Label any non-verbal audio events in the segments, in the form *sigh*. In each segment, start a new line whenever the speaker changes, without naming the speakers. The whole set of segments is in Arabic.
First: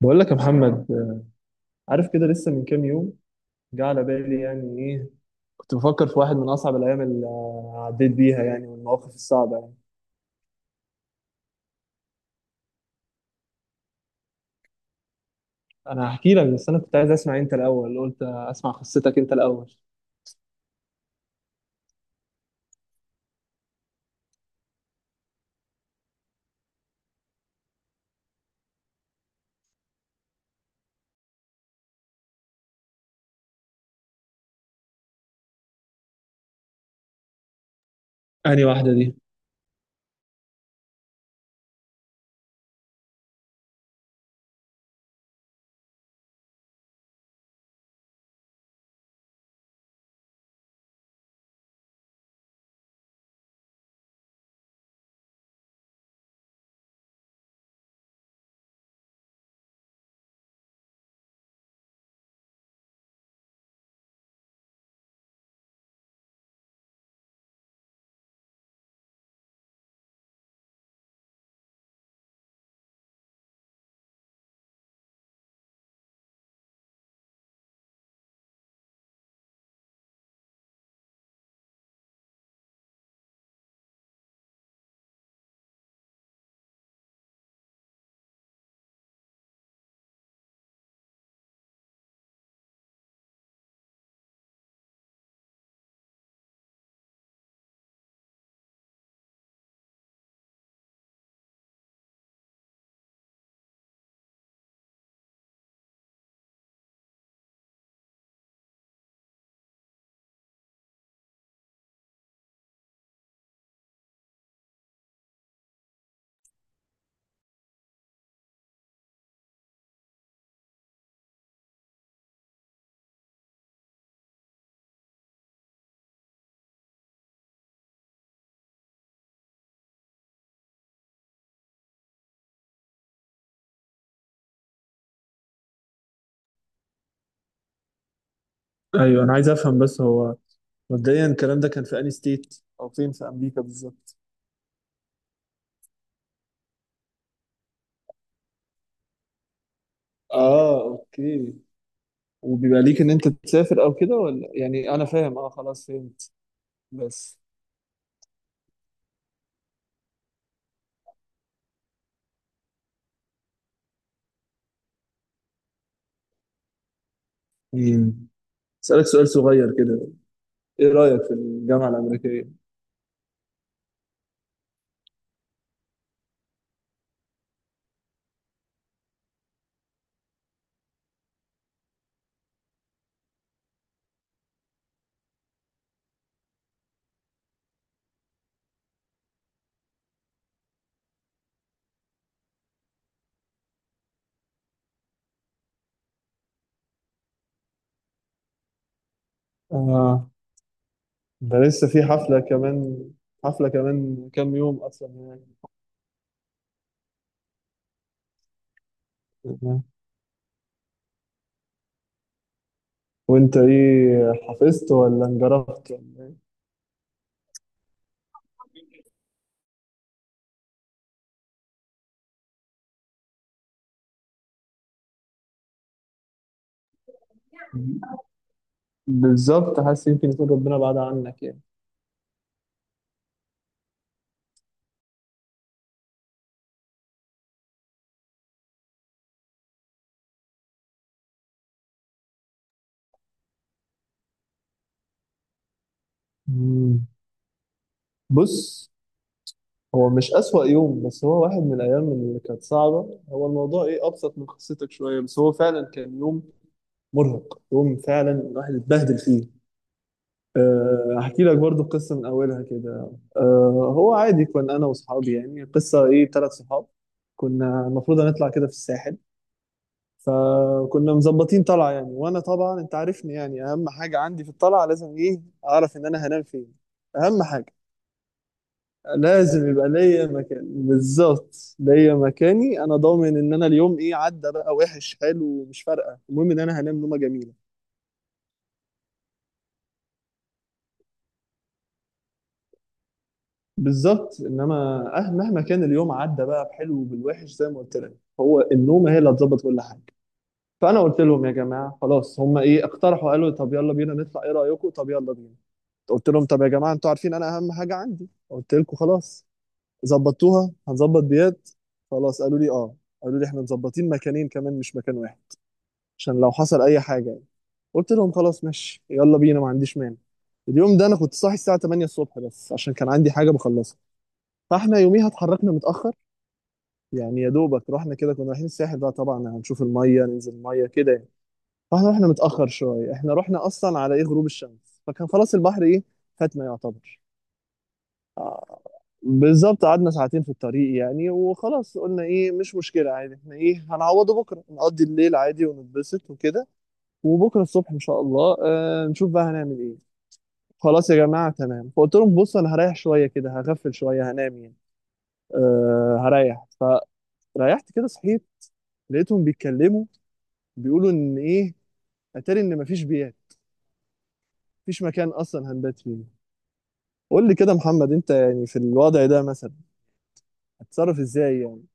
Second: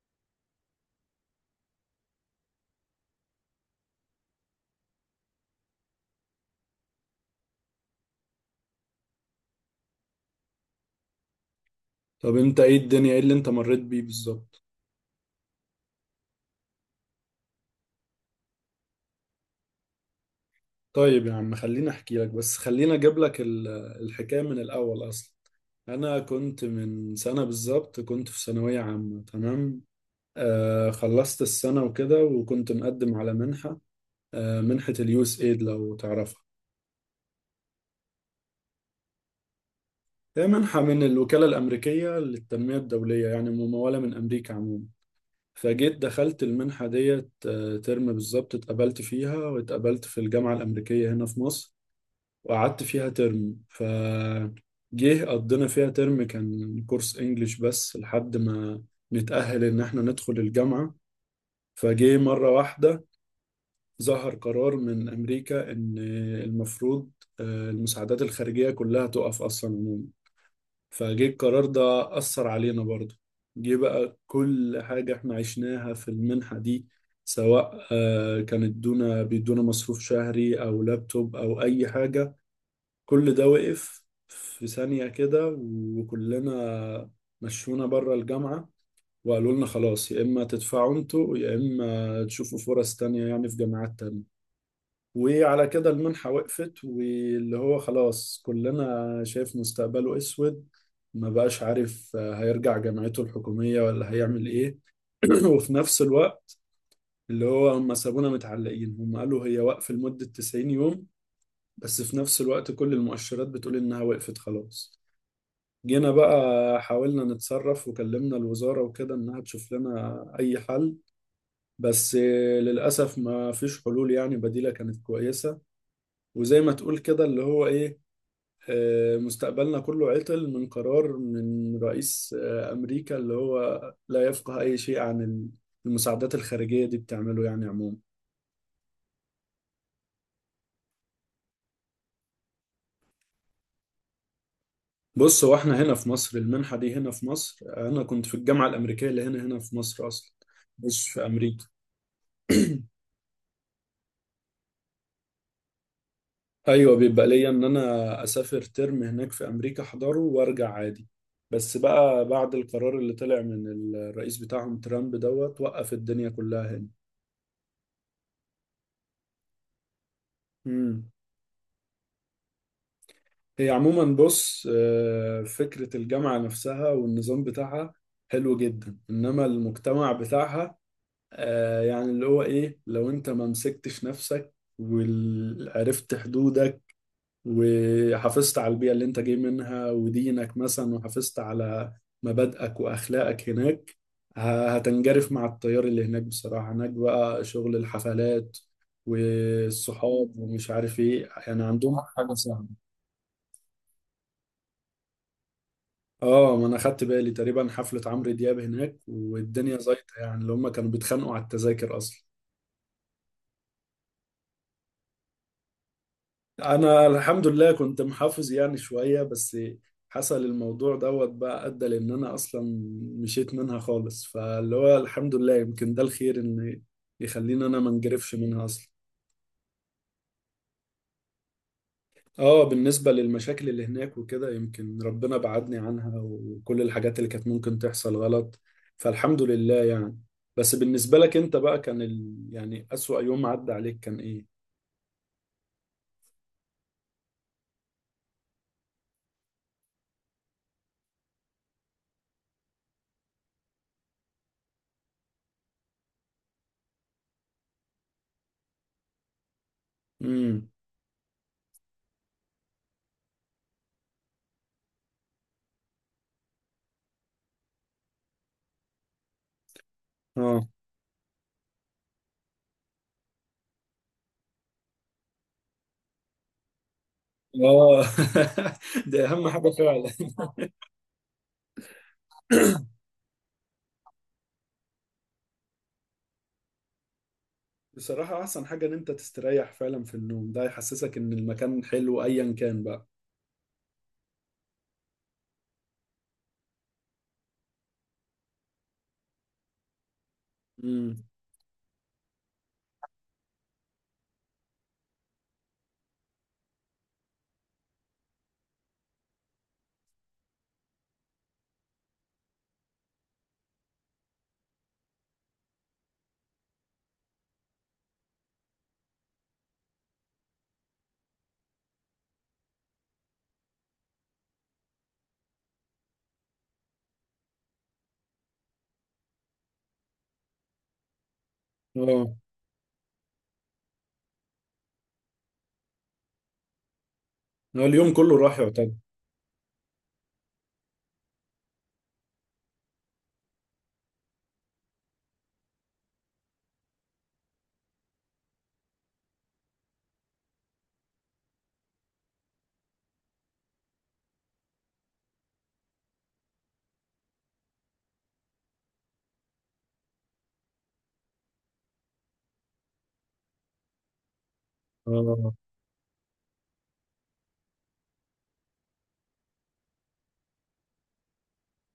بقول لك يا محمد، عارف كده لسه من كام يوم جه على بالي. يعني ايه؟ كنت بفكر في واحد من اصعب الايام اللي عديت بيها، يعني والمواقف الصعبه يعني.
طب انت، ايه الدنيا، ايه اللي انت مريت بيه بالظبط؟
انا هحكي لك، بس انا كنت عايز اسمع انت الاول، قلت اسمع قصتك انت الاول.
طيب يا عم، خليني احكي لك، بس خليني اجيب لك الحكايه من الاول اصلا. انا كنت من سنه بالظبط، كنت في ثانويه عامه، تمام. خلصت السنه وكده، وكنت مقدم على منحه. منحه اليوس ايد، لو تعرفها.
انهي واحده دي؟
هي منحه من الوكاله الامريكيه للتنميه الدوليه، يعني مموله من امريكا عموما. فجيت دخلت المنحه ديت ترم بالظبط اتقبلت فيها، واتقبلت في الجامعه الامريكيه هنا في مصر. وقعدت فيها ترم، جه قضينا فيها ترم، كان كورس انجليش بس لحد ما نتأهل ان احنا ندخل الجامعة. فجه مرة واحدة، ظهر قرار من امريكا ان المفروض المساعدات الخارجية كلها تقف اصلا عموما. فجه القرار ده أثر علينا برضه. جه بقى كل حاجة احنا عشناها في المنحة دي، سواء كانت دونا بيدونا مصروف شهري او لابتوب او اي حاجة، كل ده وقف في ثانية كده. وكلنا مشونا بره الجامعة، وقالوا لنا خلاص، يا إما تدفعوا انتوا يا إما تشوفوا فرص تانية يعني في جامعات تانية. وعلى كده المنحة وقفت، واللي هو خلاص كلنا شايف مستقبله أسود، ما بقاش عارف هيرجع جامعته الحكومية ولا هيعمل إيه. *clears throat* وفي نفس الوقت اللي هو هم سابونا متعلقين، هم قالوا هي وقف لمدة 90 يوم، بس في نفس الوقت كل المؤشرات بتقول إنها وقفت خلاص. جينا بقى حاولنا نتصرف وكلمنا الوزارة وكده إنها تشوف لنا أي حل، بس للأسف ما فيش حلول يعني بديلة كانت كويسة. وزي ما تقول كده اللي هو إيه، مستقبلنا كله عطل من قرار من رئيس أمريكا، اللي هو لا يفقه أي شيء عن المساعدات الخارجية دي بتعمله يعني عموما.
ايوه انا عايز افهم، بس هو مبدئيا الكلام ده كان في انهي ستيت او فين في امريكا بالظبط؟
بص، هو احنا هنا في مصر، المنحة دي هنا في مصر، أنا كنت في الجامعة الأمريكية اللي هنا في مصر أصلا،
اه،
مش في
اوكي.
أمريكا.
وبيبقى ليك ان انت تسافر او كده؟ ولا يعني انا فاهم، اه خلاص فهمت
ايوه، بيبقى
بس.
ليا ان انا اسافر ترم هناك في امريكا احضره وارجع عادي. بس بقى بعد القرار اللي طلع من الرئيس بتاعهم ترامب دوت، وقف الدنيا كلها هنا.
مم. اسالك سؤال صغير كده، ايه
امم.
رايك في الجامعه الامريكيه؟
هي عموما بص، فكرة الجامعة نفسها والنظام بتاعها حلو جدا، انما المجتمع بتاعها، يعني اللي هو ايه، لو انت ما مسكتش نفسك وعرفت حدودك، وحافظت على البيئة اللي انت جاي منها ودينك مثلا، وحافظت على مبادئك وأخلاقك هناك، هتنجرف مع التيار اللي هناك. بصراحة هناك بقى شغل الحفلات
آه،
والصحاب ومش عارف ايه،
ده
يعني
لسه
عندهم
في
حاجة
حفلة
صعبة.
كمان، حفلة كمان كام يوم أصلا.
اه، ما انا خدت بالي تقريبا حفلة عمرو دياب هناك والدنيا
يعني
زيطة، يعني اللي هم كانوا بيتخانقوا على التذاكر اصلا.
وأنت إيه، حفظت ولا انجرفت ولا إيه؟
انا الحمد لله كنت محافظ يعني شوية، بس حصل الموضوع دوت بقى ادى لان انا اصلا مشيت منها خالص، فاللي هو الحمد لله يمكن ده الخير ان يخليني انا ما انجرفش منها اصلا.
بالظبط، حاسس يمكن يكون ربنا بعد عنك يعني.
اه، بالنسبة للمشاكل اللي هناك وكده يمكن ربنا بعدني عنها وكل الحاجات اللي كانت ممكن تحصل غلط، فالحمد لله يعني. بس بالنسبة لك انت بقى، كان يعني اسوأ يوم عدى عليك كان ايه؟
مم. بص، هو مش أسوأ يوم، بس هو واحد من الأيام اللي كانت صعبة. هو الموضوع إيه، أبسط من قصتك شوية، بس هو فعلا كان يوم مرهق، يوم فعلا الواحد اتبهدل فيه.
امم.
هحكي لك برضو قصة من أولها كده. أه، هو عادي كنا أنا وصحابي، يعني قصة إيه، ثلاث صحاب. كنا المفروض هنطلع كده في الساحل،
اه.
فكنا مظبطين طلعة يعني. وأنا طبعا أنت عارفني، يعني أهم حاجة عندي في الطلعة لازم إيه، أعرف إن أنا هنام فين. أهم حاجة
اه. *laughs* دي اهم حاجة
لازم يبقى
فعلا.
ليا مكان، بالظبط ليا مكاني
*laughs*
أنا، ضامن إن أنا اليوم إيه، عدى بقى وحش حلو مش فارقة، المهم إن أنا هنام نومة جميلة.
بصراحة أحسن حاجة إن أنت تستريح، فعلا في النوم ده يحسسك إن المكان حلو أيا كان بقى.
بالظبط، انما مهما كان اليوم عدى بقى بحلو وبالوحش زي ما قلت لك، هو النوم هي اللي هتظبط كل حاجه. فانا
امم.
قلت لهم يا جماعه خلاص، هم ايه اقترحوا، قالوا طب يلا بينا نطلع، ايه رايكم؟ طب يلا بينا. قلت لهم طب يا جماعه انتوا عارفين انا اهم حاجه عندي، قلت لكم خلاص ظبطتوها هنظبط ديات. خلاص، قالوا لي اه، قالوا لي احنا مظبطين مكانين كمان مش مكان واحد عشان لو حصل اي حاجه يعني. قلت لهم خلاص ماشي يلا بينا، ما عنديش مانع. اليوم ده انا كنت صاحي الساعه 8 الصبح بس عشان كان عندي حاجه بخلصها، فاحنا يوميها اتحركنا متاخر. يعني يا دوبك رحنا كده، كنا رايحين الساحل بقى طبعا هنشوف الميه ننزل الميه كده يعني. فاحنا رحنا
اه.
متاخر شويه، احنا رحنا اصلا على ايه، غروب الشمس، فكان خلاص البحر ايه، فاتنا يعتبر.
هو اليوم كله راح
آه،
يعتبر.
بالظبط، قعدنا ساعتين في الطريق يعني. وخلاص قلنا ايه، مش مشكله عادي، احنا ايه هنعوضه بكره، نقضي الليل عادي ونتبسط وكده، وبكره الصبح ان شاء الله آه نشوف بقى هنعمل ايه. خلاص يا جماعه تمام. فقلت لهم بص انا هريح شويه كده، هغفل شويه هنام يعني، آه هريح. فريحت كده صحيت، لقيتهم بيتكلموا، بيقولوا ان ايه، اتاري ان مفيش بيات، مفيش مكان
اه،
اصلا هنبات فيه. قول لي كده يا محمد انت يعني في الوضع ده مثلا هتتصرف ازاي يعني؟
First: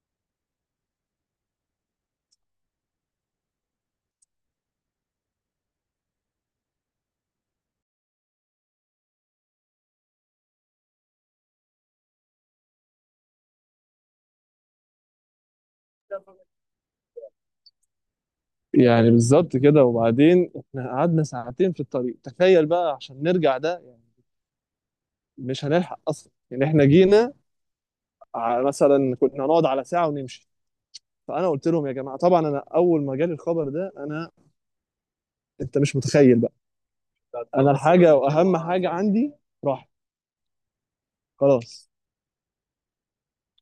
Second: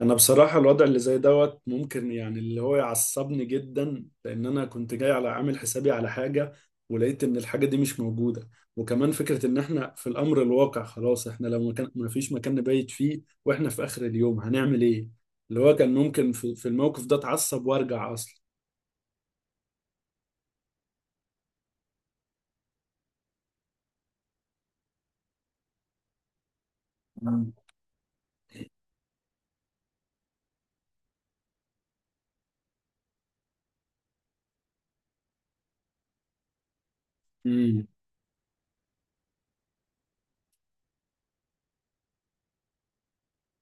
أنا بصراحة الوضع اللي زي دوت ممكن يعني اللي هو يعصبني جدا، لأن أنا كنت جاي على عامل حسابي على حاجة، ولقيت إن الحاجة دي مش موجودة. وكمان فكرة إن إحنا في الأمر الواقع خلاص، إحنا لو مكان ما فيش مكان نبيت فيه وإحنا في آخر اليوم هنعمل إيه؟ اللي هو كان ممكن في الموقف ده أتعصب وأرجع أصلا.
يعني بالظبط كده. وبعدين احنا قعدنا ساعتين في الطريق تخيل بقى عشان نرجع ده يعني. مش هنلحق اصلا، يعني احنا جينا
امم.
مثلا كنا هنقعد على ساعة ونمشي. فانا قلت لهم يا جماعة، طبعا انا اول ما جالي الخبر ده انا، انت مش متخيل بقى، انا
امم.
الحاجة واهم حاجة عندي راحت خلاص،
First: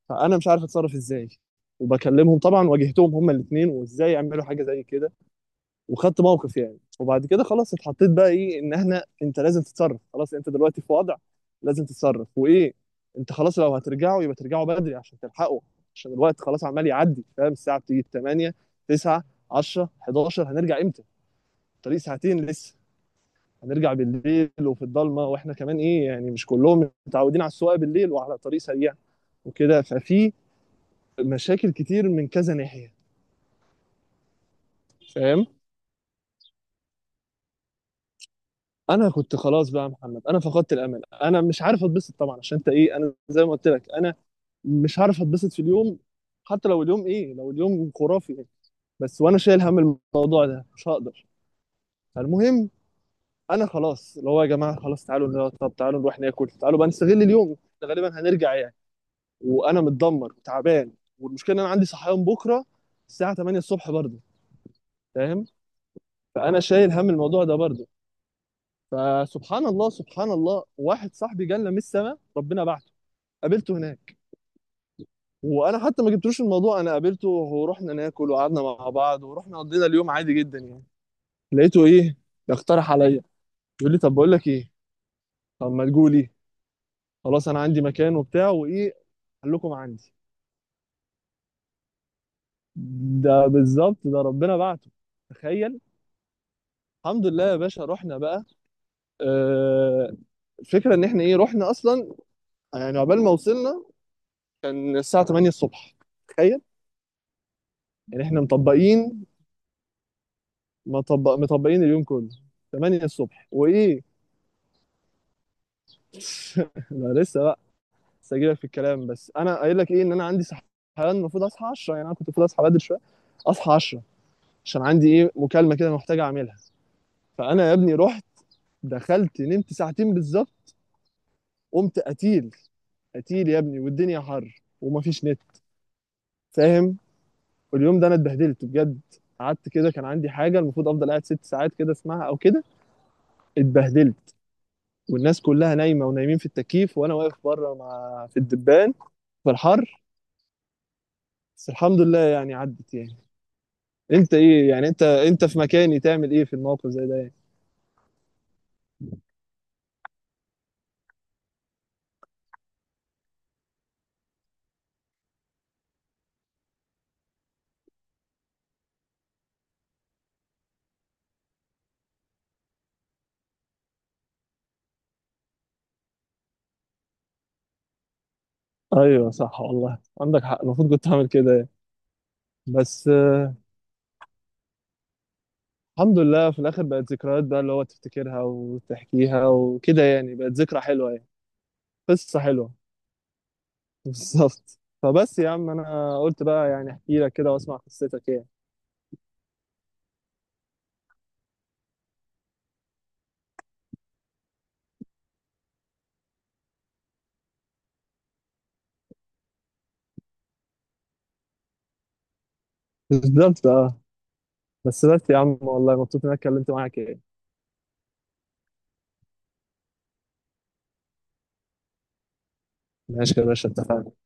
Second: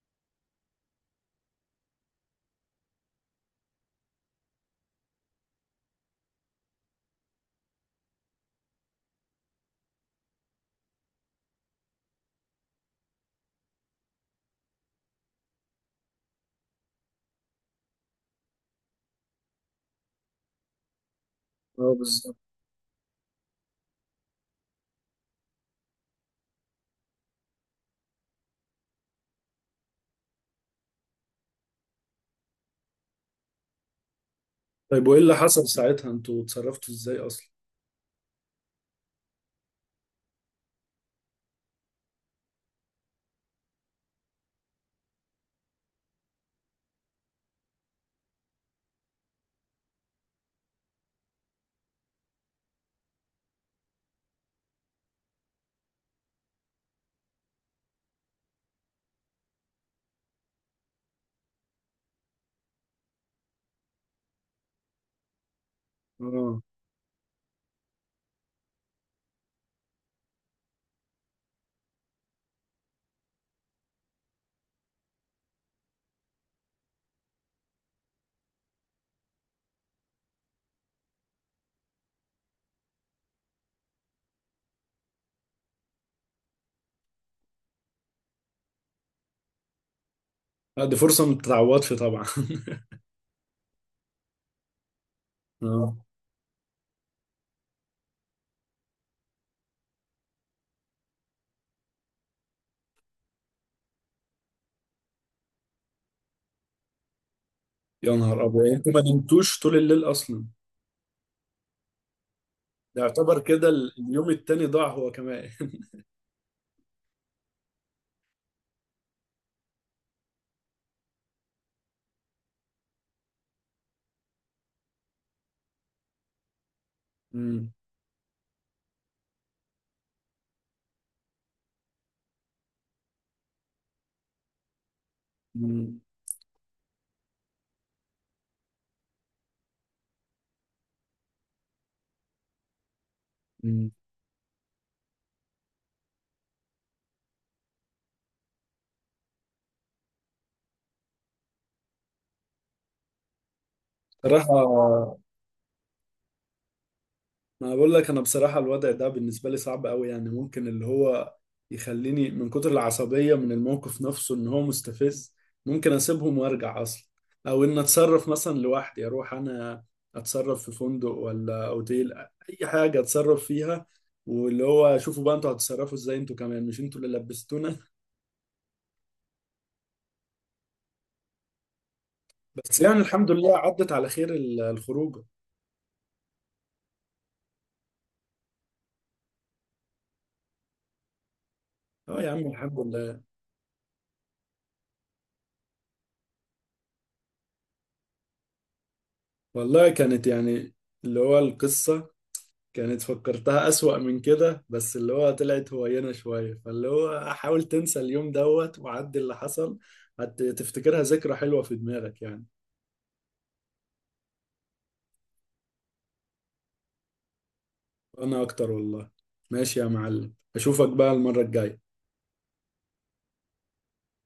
فانا مش عارف اتصرف ازاي. وبكلمهم طبعا، واجهتهم هما الاثنين، وازاي يعملوا حاجه زي كده، وخدت موقف يعني. وبعد كده خلاص اتحطيت بقى ايه، ان احنا انت لازم تتصرف، خلاص انت دلوقتي في وضع لازم تتصرف وايه. انت خلاص لو هترجعوا يبقى ترجعوا بدري عشان تلحقوا، عشان الوقت خلاص عمال يعدي فاهم، الساعه بتيجي 8، 9، 10، 11، هنرجع امتى؟
اه،
الطريق
بالظبط.
ساعتين لسه. هنرجع بالليل وفي الضلمه، واحنا كمان ايه يعني مش كلهم متعودين على السواقه بالليل وعلى طريق سريع وكده. ففي مشاكل كتير من كذا ناحيه،
طيب وايه اللي
فاهم؟
حصل ساعتها، انتوا اتصرفتوا ازاي اصلا؟
انا كنت خلاص بقى يا محمد، انا فقدت الامل، انا مش عارف اتبسط طبعا، عشان انت ايه، انا زي ما قلت لك، انا مش عارف اتبسط في اليوم حتى لو اليوم ايه، لو اليوم خرافي يعني. بس وانا شايل هم الموضوع ده مش هقدر. فالمهم انا خلاص اللي هو يا جماعه خلاص تعالوا نقعد، طب تعالوا نروح ناكل، تعالوا بقى نستغل اليوم، غالبا هنرجع يعني. وانا متدمر وتعبان، والمشكله ان انا عندي صحيان بكره الساعه 8 الصبح برضه، فاهم؟ فانا
اه.
شايل هم الموضوع ده برضه. فسبحان الله، سبحان الله، واحد صاحبي جالنا من السماء، ربنا بعته. قابلته هناك وانا حتى ما جبتلوش الموضوع، انا قابلته ورحنا ناكل وقعدنا مع بعض ورحنا قضينا اليوم عادي جدا يعني. لقيته ايه، يقترح عليا، يقول لي طب بقول لك ايه، طب ما تجولي، خلاص انا عندي مكان وبتاع وايه، خليكم عندي.
دي فرصه ما تتعوضش طبعا. *laughs*
ده بالظبط، ده ربنا بعته، تخيل.
اه،
الحمد لله يا باشا، رحنا بقى. آه، الفكره ان احنا ايه، رحنا اصلا، يعني عقبال ما وصلنا كان الساعه 8 الصبح، تخيل.
يا
يعني احنا
نهار ابيض، يعني انتوا ما
مطبقين،
نمتوش طول الليل اصلا؟
مطبقين اليوم كله،
ده
8
يعتبر
الصبح
كده
وايه.
اليوم التاني ضاع هو كمان. *laughs*
*laughs* لا لسه بقى، لسه هجيلك في الكلام. بس انا قايل لك ايه، ان انا عندي صحيان، المفروض اصحى 10 يعني، انا كنت المفروض اصحى بدري شويه، اصحى 10 عشان عندي ايه مكالمه كده محتاج اعملها. فانا
امم.
يا ابني رحت دخلت نمت ساعتين بالظبط، قمت قتيل، قتيل يا ابني، والدنيا حر ومفيش نت،
امم.
فاهم؟ واليوم ده انا اتبهدلت بجد، قعدت كده كان عندي حاجه المفروض افضل قاعد ست ساعات كده اسمعها او كده،
أمم.
اتبهدلت. والناس كلها نايمه ونايمين في التكييف، وانا واقف بره مع في الدبان في الحر. بس الحمد لله يعني عدت يعني. انت
صراحه،
ايه يعني، انت انت في مكاني تعمل ايه في الموقف زي ده يعني؟
ما بقول لك انا بصراحه الوضع ده بالنسبه لي صعب قوي، يعني ممكن اللي هو يخليني من كتر العصبيه من الموقف نفسه ان هو مستفز، ممكن اسيبهم وارجع اصلا، او ان اتصرف مثلا لوحدي، اروح انا اتصرف في فندق ولا اوتيل، اي حاجه اتصرف فيها. واللي هو شوفوا بقى انتوا هتتصرفوا ازاي، انتوا كمان مش انتوا اللي لبستونا.
ايوه صح، والله عندك حق، المفروض كنت اعمل كده يعني.
بس يعني
بس
الحمد
آه،
لله عدت على خير الخروجه.
الحمد لله في الاخر بقت ذكريات بقى، اللي هو تفتكرها وتحكيها وكده يعني، بقت ذكرى حلوه يعني.
اه يا
قصه
عم،
حلوه.
الحمد لله.
*laughs* بالظبط. فبس يا عم انا قلت بقى يعني احكي لك كده واسمع قصتك يعني.
والله كانت يعني اللي هو، القصه كانت فكرتها أسوأ من كده، بس اللي هو طلعت هوينة شوية، فاللي هو حاول تنسى اليوم دوت وعدي اللي حصل، هتفتكرها ذكرى حلوة في دماغك يعني.
بالظبط، اه. بس بس يا عم، والله مبسوط اني اتكلمت معاك يعني.
أنا أكتر والله. ماشي يا معلم، أشوفك بقى المرة الجاية.
ماشي يا باشا، اتفقنا.